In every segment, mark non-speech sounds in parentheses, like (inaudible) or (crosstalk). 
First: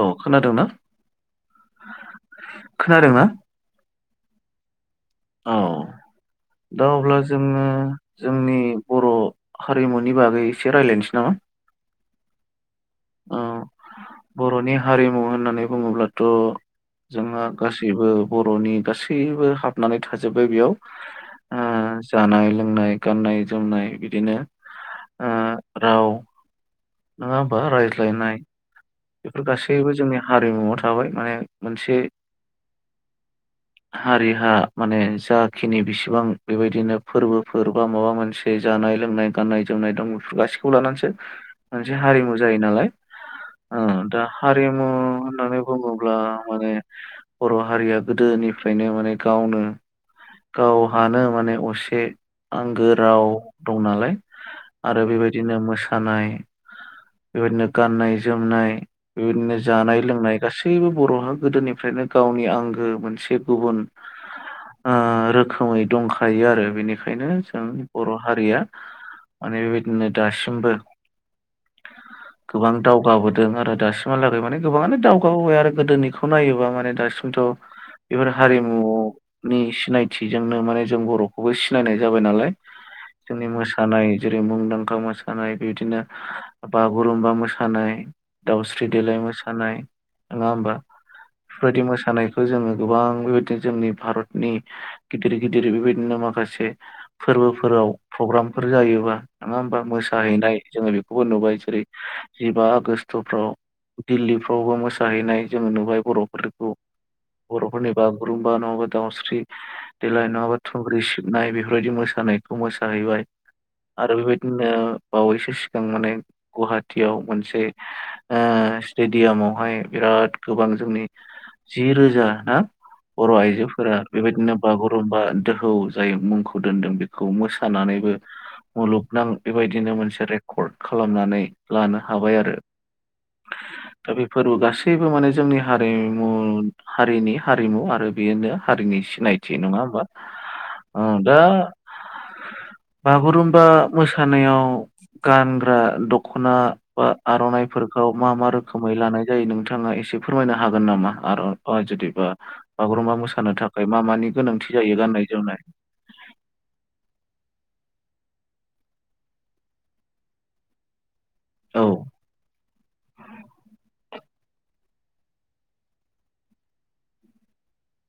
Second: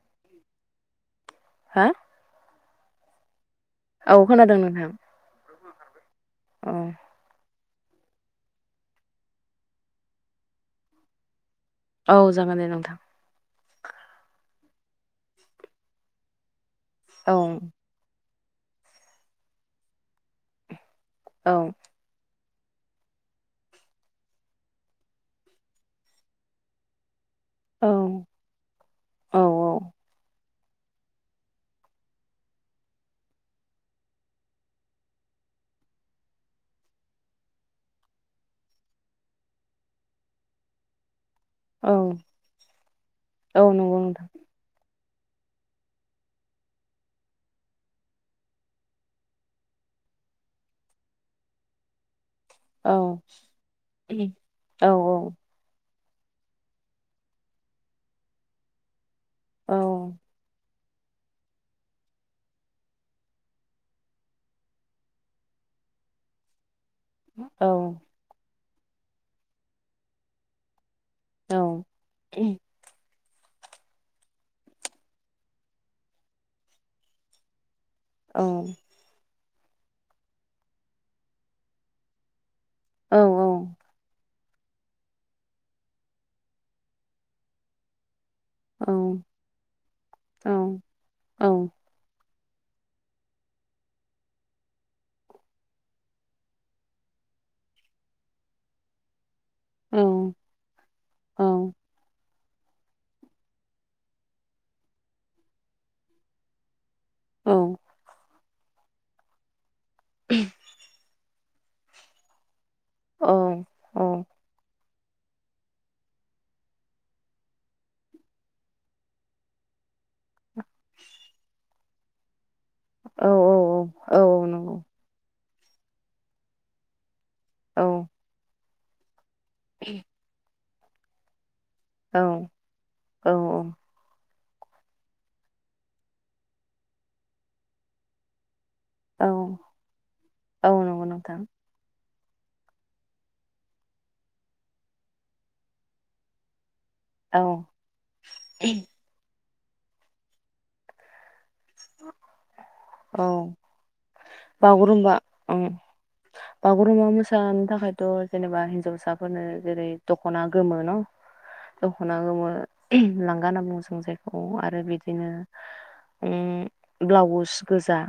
औ खोनादोंना हा खोनादोंना औ खोनादों नोंथां औ औ दा अब्ला जोङो जोंनि बर' हारिमुनि बागै एसे रायज्लायनोसै नामा औ जागोन दे नोंथां ओ बर'नि हारिमु होननानै बुङोब्लाथ' औ जोंहा गासैबो बर'नि गासैबो हाबनानै थाजोब्बाय बेयाव औ जानाय लोंनाय नाय गाननाय जोमनाय बिदिनो राव नङा होनबा औ रायज्लायनाय औ बेफोर गासैबो जोंनि हारिमुआव थाबाय माने मोनसे हारिहा माने जाखिनि बेसेबां बेबायदिनो फोरबोफोर बा माबा मोनसे जा- जानाय लोंनाय गाननाय जोमनाय दं बेफोर गासिखौ लानानैसो औ मोनसे हारिमु जायो नालाय औ नंगौ दा नोंथां हारिमु होननानै बुङोब्ला माने बर' हारिया गोदोनिफ्रायनो माने गावनो गावहानो माने असे आंगो औ राव दं नालाय औ आरो बेबायदिनो मो नाय बेबायदिनो गाननाय जोमनाय बेबायदिनो जानाय लोंनाय गासिबो गासैबो बर'हा गोदोनिफ्रायनो गावनि आंगो मोनसे गुबुन रोखोमै दंखायो आरो बेनिखायनो बेखायनो जों औ बर' हारिया माने बेबायदिनो दासिमबो गोबां दावगाबोदों आरो दासिमहालागै माने गोबाङानो दावगाबोबाय आरो गोदोनिखौ नायोबा माने दासिमथ' बेफोर हारिमुनि सिनायथिजोंनो माने जों बर'खौबो सिनायनाय जाबाय नालाय जोंनि मोसानाय जेरै मुंदांखा मोसानाय बिदिनो बागुरुम्बा मोसानाय मोसानाय दावस्रि देलाय मोसानाय नङा होमबा बेफोरबायदि मोसानायखौ खौ जोङो गोबां बेबायदिनो जोंनि भारतनि गिदिर गिदिर बेबायदिनो माखासे फोर- फोरबोफोराव प्रग्रामफोर जायोबा नोङा होमबा मोसाहैनाय जोङो बेखौबो नुबाय जेरै जिबा आगष्टफ्राव दिल्लीफ्रावबो मोसाहैनाय जोङो नुबाय बरफोरखौ बर फोरनि बागुरुम्बा नङाबा दाउस्रि देलाय नङाबा थुंग्रि सिब नाय बेफोरबायदि मोसानायखौ मोसाहैबाय औ आरो बेबायदिनो बावैसो सिगां माने गुवाहाट थियाव मोनसे ओ स्टेडियामावहाय बिराद गोबां जोंनि जि रोजा ना? बर औ आइजोफोरा औ बेबायदिनो नंगौ बागुरुम्बा दोहौ जाय मुंखौ दोनदों बेख खौ औ औ मोसानानैबो मुलुगनां बेबायदिनो मोनसे रेकर्ड खालामनानै लानो औ हाबाय आरो दा बे फोरबो गासैबो माने जोंनि हारिमु हारिनि हारिमु आरो बेयो दा हारिनि औ सिनायथि नङा होमबा औ नंगौ ओ नोंथां दा बागुरुमबा मोसानायाव गानग्रा दखना बा औ आरनाइफोरखौ मा मा रोखोमै लानाय जायो नोंथाङा एसे फोरमायनो हागोन नामा आर बा जुदिबा बागुरुम्बा औ मोसानो थाखाय मा मानि गोनांथि जायो बागुरुम्बा गाननाय ओं जोमनाय बागुरुम्बा मोसानो थाखायथ' जेनेबा हिनजावसाफोरनो जेरै दख'ना गोमो न। औ दख'ना गोमो लांगा होनना बुङो (unintelligible) औ आरो बिदिनो उम ब्लाउस गोजा।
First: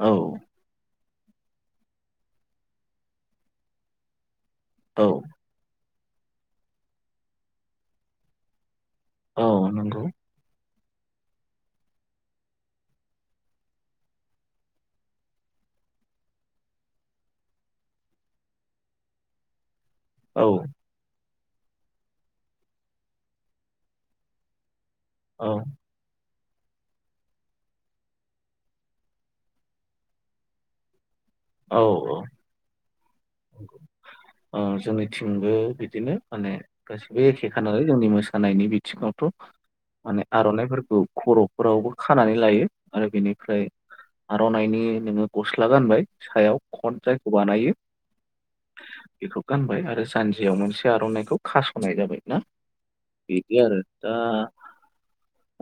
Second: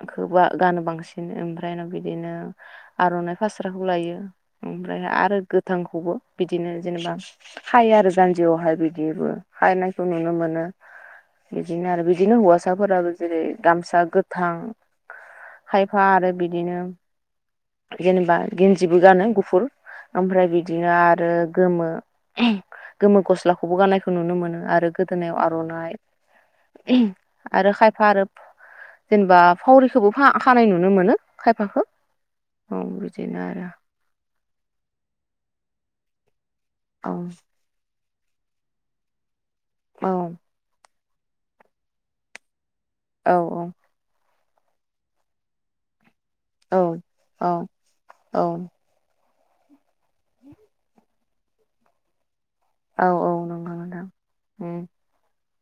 औ खोबा गानो बांसिन ओमफ्राय बिदिनो आर'नाइ फास्राखौ लायो। ओमफ्राय औ आरो गोथांखौबो बिदिनो जेनेबा खायो आरो जान्जियावहाय बि बिबो औ हायनायखौ नंगौ नुनो मोनो बिदिनो आरो बिदिनो हौवासा साफोराबो जेरै गामसा गोथां खायफा आरो बिदिनो जेनेबा गेन्जिबो गानो गुफुर। औ ओमफ्राय बिदिनो आरो गोमो गोमो गस्लाखौबो गाननायखौ नुनो मोनो आरो गोदोनायाव औ आर'नाइ। (unintelligible) आरो खायफा आरो जेनेबा फावरिखौबो बा खानाय नुनो मोनो। औ खायफाखौ औ औ बिदिनो आरो ओ जोंनिथिंबो बिदिनो माने औ गासिबो एखे खा नालाय जोंनि मोसा खानायनि बिथिङावथ' औ माने आर'नाइफोरखौ खर'फोरावबो खानानै लायो। आरो औ बेनिफ्राय आर'नाइनि नोङो गस्ला गानबाय। सायाव औ कट जायखौ औ बानायो औ बेखौ गानबाय आरो जानजियाव मोनसे आर'नाइखौ खास'नाय जाबाय। ना औ औ बिदि नंगौ आरो नोंथां दा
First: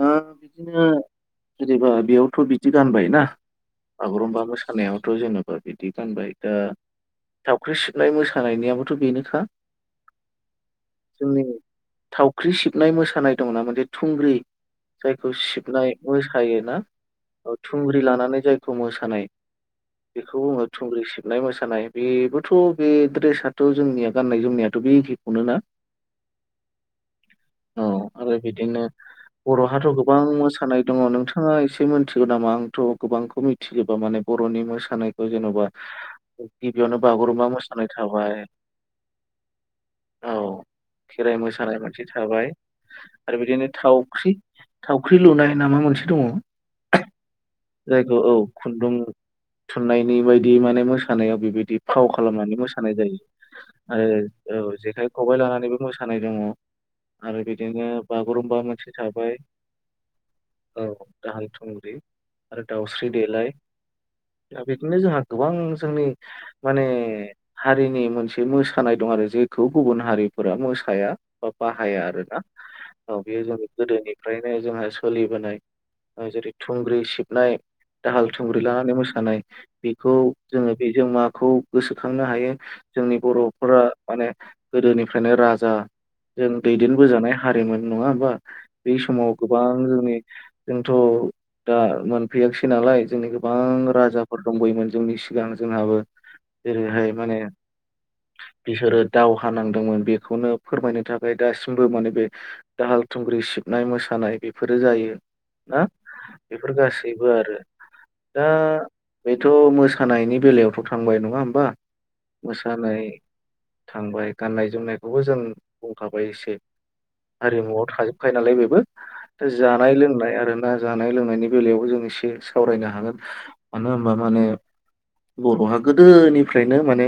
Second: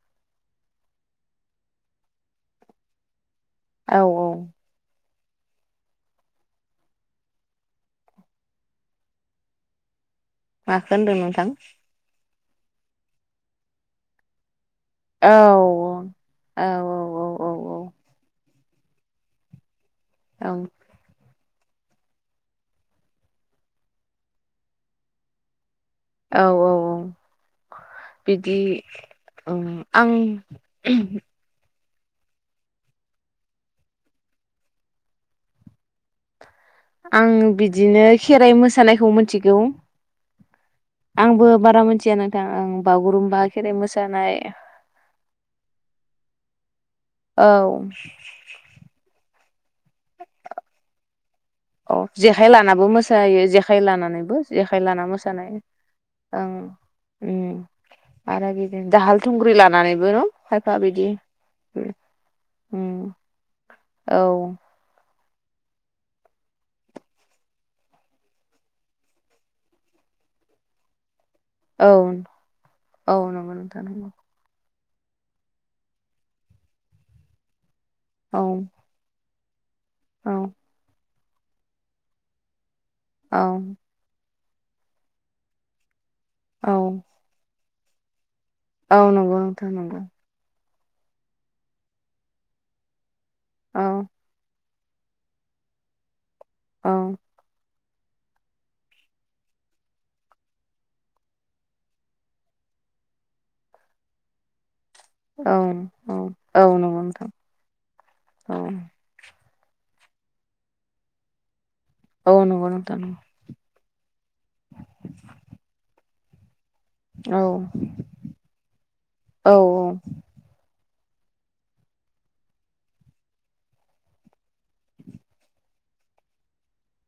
ओ बिदिनो जेनेबा बेयावथ' बिदि गानबाय ना। औ औ बागुरुम्बा मोसानायावथ' जेने बिदि गानबाय दा थावख्रि सिबनाय मोसानायनियाबोथ' बेनोखा। माखो होनदों नोंथां? ख्रि सिबनाय मोसानाय दंना मोनसे थुंग्रि औ जायखौ सिबनाय औ मोसायोना औ औ थुंग्रि लानानै मोसानाय बेखौ औ बुङो थुंग्रि सिबनाय मोसा मोसानाय बेबोथ' बे दड्रेसाथ' जोंनिया गाननाय जोमनायाथ' बे एखेखौनो ना। औ औ औ औ आरो बिदि बिदिनो बर'हाथ' गोबां आं मोसानाय दङ नोंथाङा एसे मोन मिथिगौ नामा आंथ' गोबांखौ मिथिजोबा माने बर'नि मोसानायखौ जेन'बा। गिबियावनो बागुरुम्बा आं मोसानाय बिदिनो थाबाय खेराइ मोसानायखौ मिथिगौ औ खेराइ आंबो मोसानाय बारा मोनसे मिथिया नोंथां थाबाय आं बागुरुम्बा आरो बिदिनो खेराइ थावख्रि मोसानाय थावख्रि लुनाय नामा मोनसे दङ। औ जायखौ औ खुन्दुं थुननायनि बायदि माने मोसानायाव बेबायदि औ फाव जेखाइ खालामनानै लानाबो मोसानाय जायो मोसायो जेखाइ लानानैबो आरो औ लाना जेखाइ खबाइ मोसानाय लानानैबो मोसानाय दङ। औ ओं आरो उम बिदिनो आरो बागुरुम्बा बिदिनो मोनसे दाहाल थाबाय थुंग्रि लानानैबो न खायफा औ बिदि दाहाल थुंग्रि आरो उम दाउस्रि देलाय। औ दा बिदिनो जोंहा गोबां जोंनि माने हारिनि मोनसे मोसानाय दं आरो जेखौ गुबुन हारिफोरा मोसाया। बा औ बाहाया आरो ना औ बेयो नंगौ जों नोंथां नंगौ गोदोनिफ्रायनो जोंहा सोलिबोनाय जेरै थुंग्रि सिबनाय दाहाल औ थुंग्रि लानानै मोसानाय। बेखौ औ जोङो बेजों माखौ गोसोखांनो हायो जोंनि बर'फोरा माने गोदोनिफ्रायनो राजा जों औ दैदेनबोजानाय हारिमोन नङा होमबा? बे औ समाव नंगौ गोबां नोंथां नंगौ जोंनि जोंथ' दा मोनफैयाखिसै नालाय जोंनि गोबां औ राज दंबोयोमोन जोंनि सिगां जोंहाबो औ जेरैहाय माने बिसोरो दावहा नांदोंमोन बेखौनो फोरमायनो थाखाय दासिमबो माने बे दाहाल थुंग्रि सिबनाय मोसानाय बेफोर जायो औ ना औ औ बेफोर नंगौ गासैबो नोंथां आरो दा औ बेथ मोसानायनि बेलायावथ थांबाय नङा होमबा? औ नंगौ नोंथां मोसानाय औ। थांबाय गाननाय जोमनायखौबो जों बुंखाबाय एसे। औ हारिमुआव थाजोबखायो नालाय बेबो दा औ जानाय लोंनाय आरोना जानाय लोंनायनि बेलायावबो जों एसे सावरायनो हागोन मानो होनबा माने बर‌ हा गोदोनिफ्रायनो माने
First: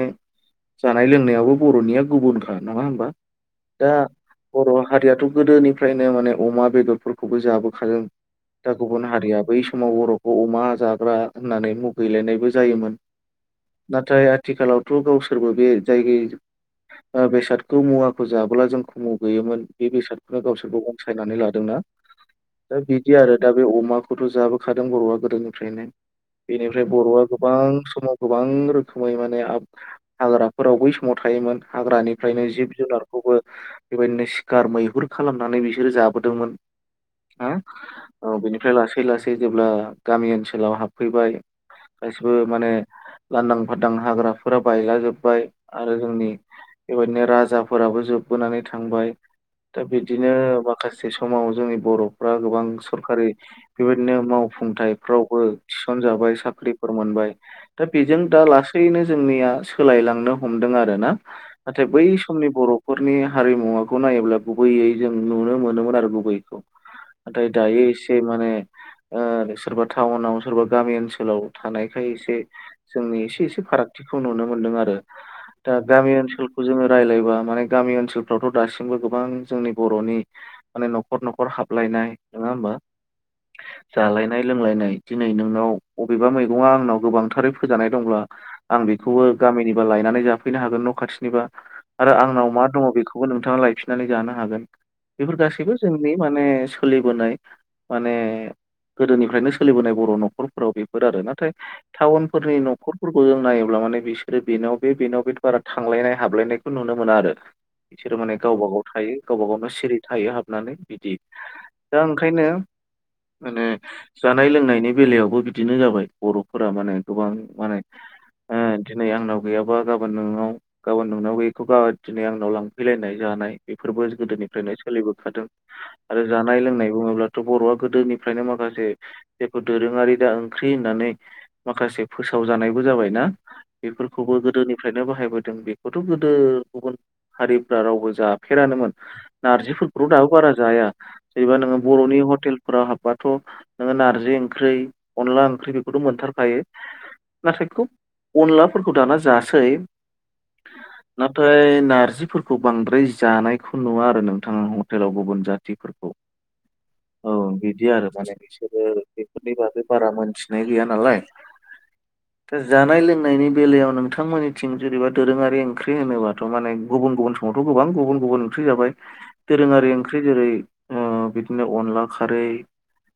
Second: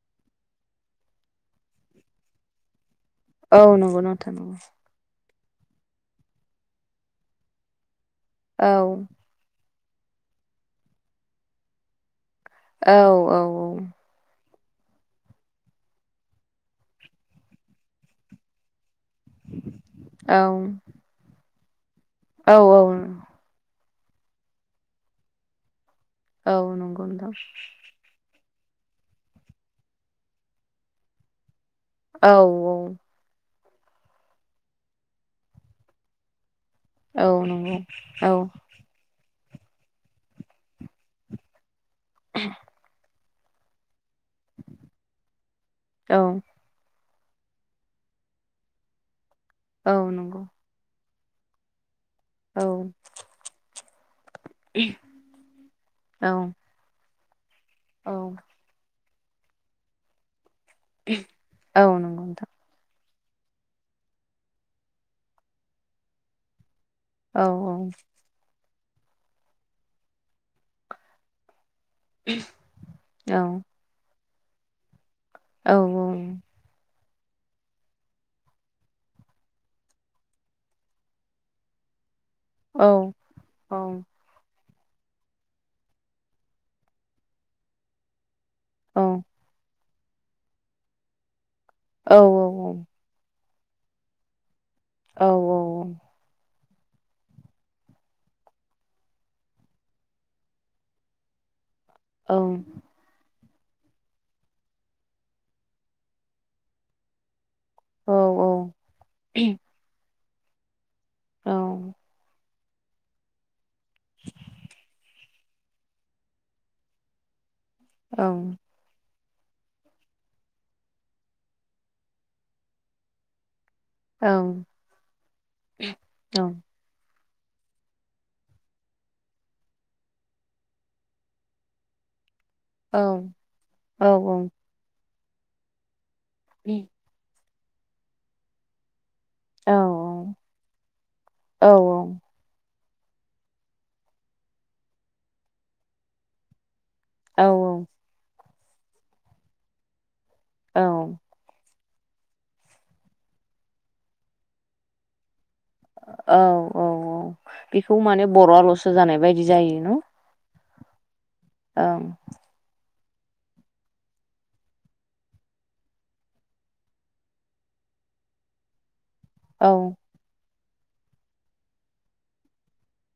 जानाय लोंनायावबो बरनिया गुबुनखा नङा होमबा? औ दा नंगौ नोंथां नंगौ बर हारियाथ गोदोनिफ्रायनो माने अमा बेदरफोरखौबो जाबोखादों औ दा गुबुन हारिया बै स समाव बरखौ अमा जाग्रा होननानै मुगैलायनायबो जायोमोन औ औ नाथाय आ थिखालावथ गावसोरबो बे जायगाय ओ बेसादखौ मुवाखौ जाब्ला जोंख मुगैयोमोन बे बेसादखौनो गावसोरबो अनसायनानै लादोंना? औ दा औ बिदि आरो दा बे अमाखौथ जाबोखादों बरआ गोदोनिफ्रायनो। औ बेनिफ्राय नंगौ बरआ नोंथां गोबां समाव गोब गोबां रोखोमै माने आब हाग्राफोराव बै समाव थायोमोन औ हाग्रानिफ्रायनो जिब जुनारखौबो बेबायदिनो सिखार मैहुर खालामनानै बिसोरो जाबोदोंमोन। औ हो नंगौ औ बेनिफ्राय लासै लास जेब्ला गामि ओनसोलाव हाबफैबाय गासिबो माने लांदां फादां हाग्राफोरा बायला जोबबाय आरो औ जोंनि बेबायदिनो राजाफोराबो जोबबोनानै थांबाय दा औ बिदिनो नंगौ माखासे से समाव जोंनि बरफ्रा औ गोबां सरखारि बेबायदिनो मावफुंथायफ्रावबो थिसन औ जाबाय साख्रिफोर मोनबाय दा औ बेजों दा लासैनो जोंनिया सोलायलांनो हमदों आरोना औ नाथाय बै नंगौ समनि नोंथां बरफोर नि हारिमुवाखौ नायोब्ला गुबैयै जों नुनो मोनोमोन आरो गुबैखौ। औ नाथाय दायो एसे माने ओ सोरबा टाउनाव सोरबा गामि ओनसोलाव थानायखाय एसे जोंनि औ एसे एसे फारागथिखौ नुनो मोनदों आरो। दा औ औ गामि ओनसोलखौ जोङो रायलायबा माने गामि ओनसोलफ्रावथ दासिमबो गोबां जोंनि बरनि माने नखर नखर हाबलायनाय नङा होमबा औ जालायनाय लोंलायनाय दिनै नोंनाव अबेबा मैगङा आंनाव गोबांथारै फोजानाय दंब्ला आं बेखौबो गामिनि बा लायनानै जाफैनो हागोन न खाथिनिबा आरो आंनाव मा दङ बेखौबो नों थाङा लायफिननानै जानो हागोन बेफोर गासैबो जोंनि माने सोलिबोनाय माने गोदोनिफ्रायनो सोलिबोनाय बर' न'खरफोराव बेफोर आरो नाथाय टाउन फोरनि न'खरफोरखौ जों नायो अब्ला माने बिसोरो बेनाव बे बेनाव बे बारा थांलायनाय हाबलायनायखौ नुनो मोना आरो। बिसोरो माने गावबा गाव थायो गावबा गावनो सिरि थायो हाबनानै बिदि। दा ओंखायनो माने जानाय लोंनायनि बेलायावबो बिदिनो जाबाय बर'फोरा माने गोबां माने ओ दिनै आंनाव गैयाबा गाबोन नोंनाव गाबोन नोंनाव गैखौ दिनै आंनाव लांफैलायनाय जानाय बेफोरबो गोदोनिफ्रायनो सोलिबोखादों आरो जानाय लोंनाय बुङोब्ला थ' बर'आ गोदोनिफ्रायनो माखासे जायखौ दोरोङारि दा ओंख्रि होननानै माखासे फोस फोसाव जानायबो जाबायना बेफोरखौबो गोदोनिफ्रायनो बाहायबोदों बेखौथ' गोदो गुबुन हारिफ्रा रावबो जाफेरानोमोन नार्जिफोरखौथ' दाबो बारा जाया जेनेबा नोङो बर'नि हटेलफोराव हाबबाथ' नोङो नारजि ओंख्रै अनला ओंख्रि बेखौथ' मोनथारखायो औ नाथाय खुब अनलाफोरखौ दाना जासै औ औ नाथाय नार नारजिफोरखौ बांद्राय जानायखौ नुवा आरो नोंथां हटेलाव गुबुन जा फोरखौ औ औ औ बिदि आरो माने बिसोरो बेस्थ' जानाय बायदि बेफोरनि जायो बागै न'। बारा मोनथिनाय गैया नालाय ओं दा जानाय लोंनाय। बेलायाव नोंथांमोननिथिं जेनेबा दोरोङारि ओंख्रि होनोबाथ' माने गुबुन गुबुन समावथ' गोबां गुबुन गुबन गुबुन ओंख्रि जाबाय औ दोरोङारि ओंख्रि जेरै बिदिनो अनला खारै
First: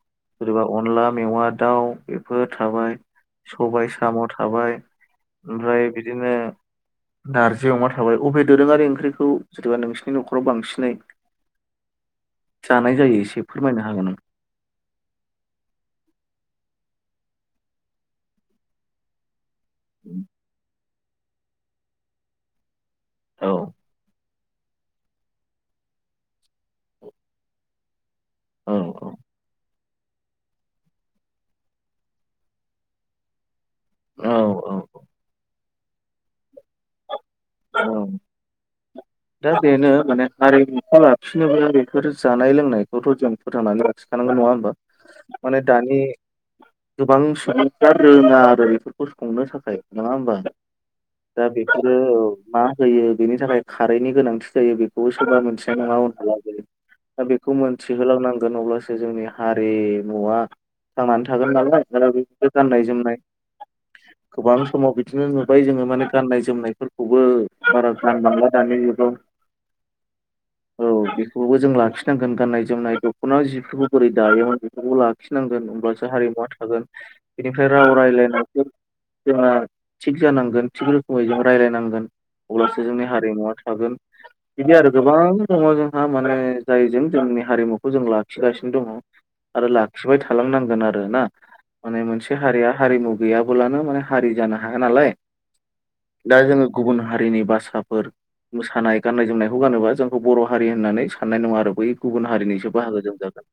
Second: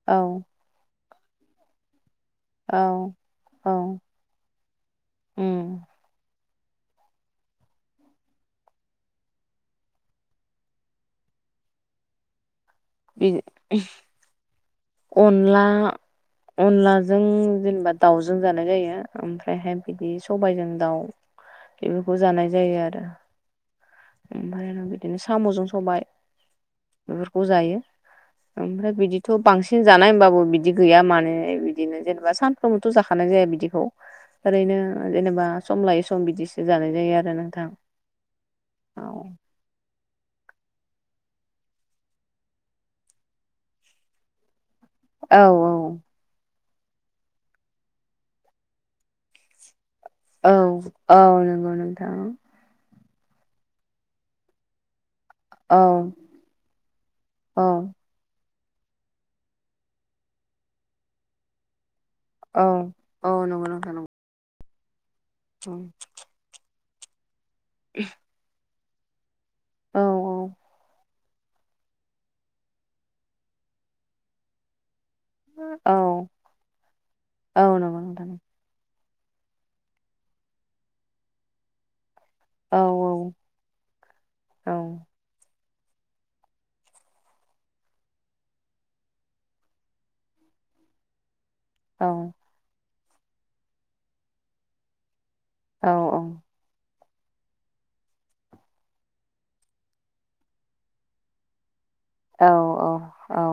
औ सोरबा अनला मेवा दाउ। बेफोर थाबाय औ सबाय औ साम' थाबाय उम ओमफ्राय बिदिनो। नारजि अमा थाबाय अबे दोरोङारि ओंख्रिखौ जेनेबा नोंसिनि न'खराव बांसिनै जानाय जायो बि एसे फोरमायनो हागोन आं। अनला अनलाजों जेनेबा दाउजों जानाय जायो आमफ्राय। ओमफ्रायहाय बिदि सबायजों दाउ बेफोरखौ जानाय जायो आरो। औ। ओमफ्राय बिदिनो साम'जों सबाय बेफोरखौ जायो। औ ओमफ्राय बिदिथ' बांसिन। बांसिन जानाय होमबाबो बिदि गैया मानो बिदिनो जेनेबा सानफ्रोमबोथ' जाखानाय जाया बिदि। औ ओरैनो जेनेबा सम लायै सम बिदिसो जानाय जायो आरो। नोंथां। औ औ औ दा बेनो। माने हारिमुखौ लाखिनोबो बेफोर जानाय लोंनायखौथ' जों फोथांनानै लाखिखानांगौ नङा होमबा। औ माने औ दानि। गोबां सुबुंथिया रोङा आरो बेफोरखौ संनो थाखाय। नङा होनबा औ औ दा नंगौ बेखौनो नोंथां होयो बेनि थाखाय खारैनि गोनांथि जायो औ बे (inaudible) औ अब्लासो जोंनि हारिमुआ थांनानै थागोन नालाय। आरो बे औ गाननाय जोमनाय औ नंगौ नोंथां नंगौ गोबां समाव बिदिनो नुबाय जोङो माने गान्नाय जोमनायफोरखौबो बारा गानबांला दानि जुगाव। औ औ। बेखौबो जों लाखिनांगोन गान्नाय जोमनाय दख'ना जिफोरखौ बोरै दायोमोन बेखौफोरखौबो। लाखिनांगोन औ होमब्लासो हारिमुवा थागोन औ बेनिफ्राय राव नंगौ नोंथां रायलायनाय। जोंहा थिग जानांगोन थिग रोखोमै जों रायलायनांगोन। औ अब्लासो जोंनि हारिमुवा थागोन औ बिदि आरो गोबां दङ जोंहा माने जायजों जोंनि हारिमुखौ जों लाखिगासिनो दङ। आरो लाखिबाय थालांनांगोन आरोना। औ माने मोनसे हारिया हारिमु गैयाबोलानो माने हारि जानो हाया नालाय। औ औ। दा जोङो गुबुन हारिनि भाषसाफोर। मोसानाय गाननाय जोमनायखौ गानोबा जोंखौ बर' हारि होननानै साननाय नङा आरो बै। गुबुन हारिनिसो बाहागो जों औ औ जागोन।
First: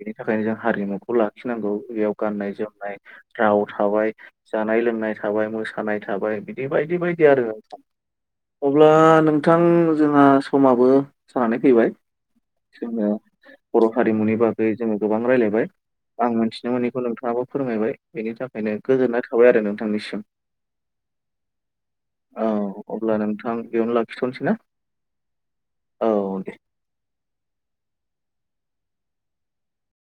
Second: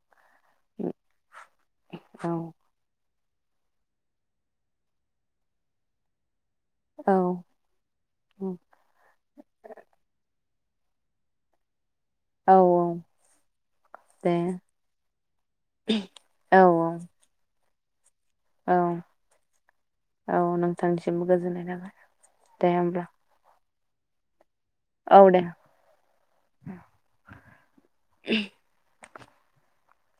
बेनि थाखायनो जों हारिमुखौ लाखिनांगौ बेयाव गाननाय जोमनाय राव थाबाय जानाय लोंनाय थाबाय मोसानाय थाबाय बिदि बायदि बाय आरो औ अब्ला नोंथां जोंहा समाबो जानानै फैबाय। औ औ। जोङो बर' हारिमुनि दे बागै जोङो गोबां रायलायबाय आं औ मोनथिनो औ मोनैखौ नोंथाङाबो फोरमायबाय। बेनि थाखायनो औ गोजोननाय थाबाय आरो नोंथांनिसिम। औ नोंथांनिसिमबो गोजोननाय थाबाय औ दे होमब्ला अब्ला नोंथां बेयावनो लाखिथ'नोसैना। औ दे।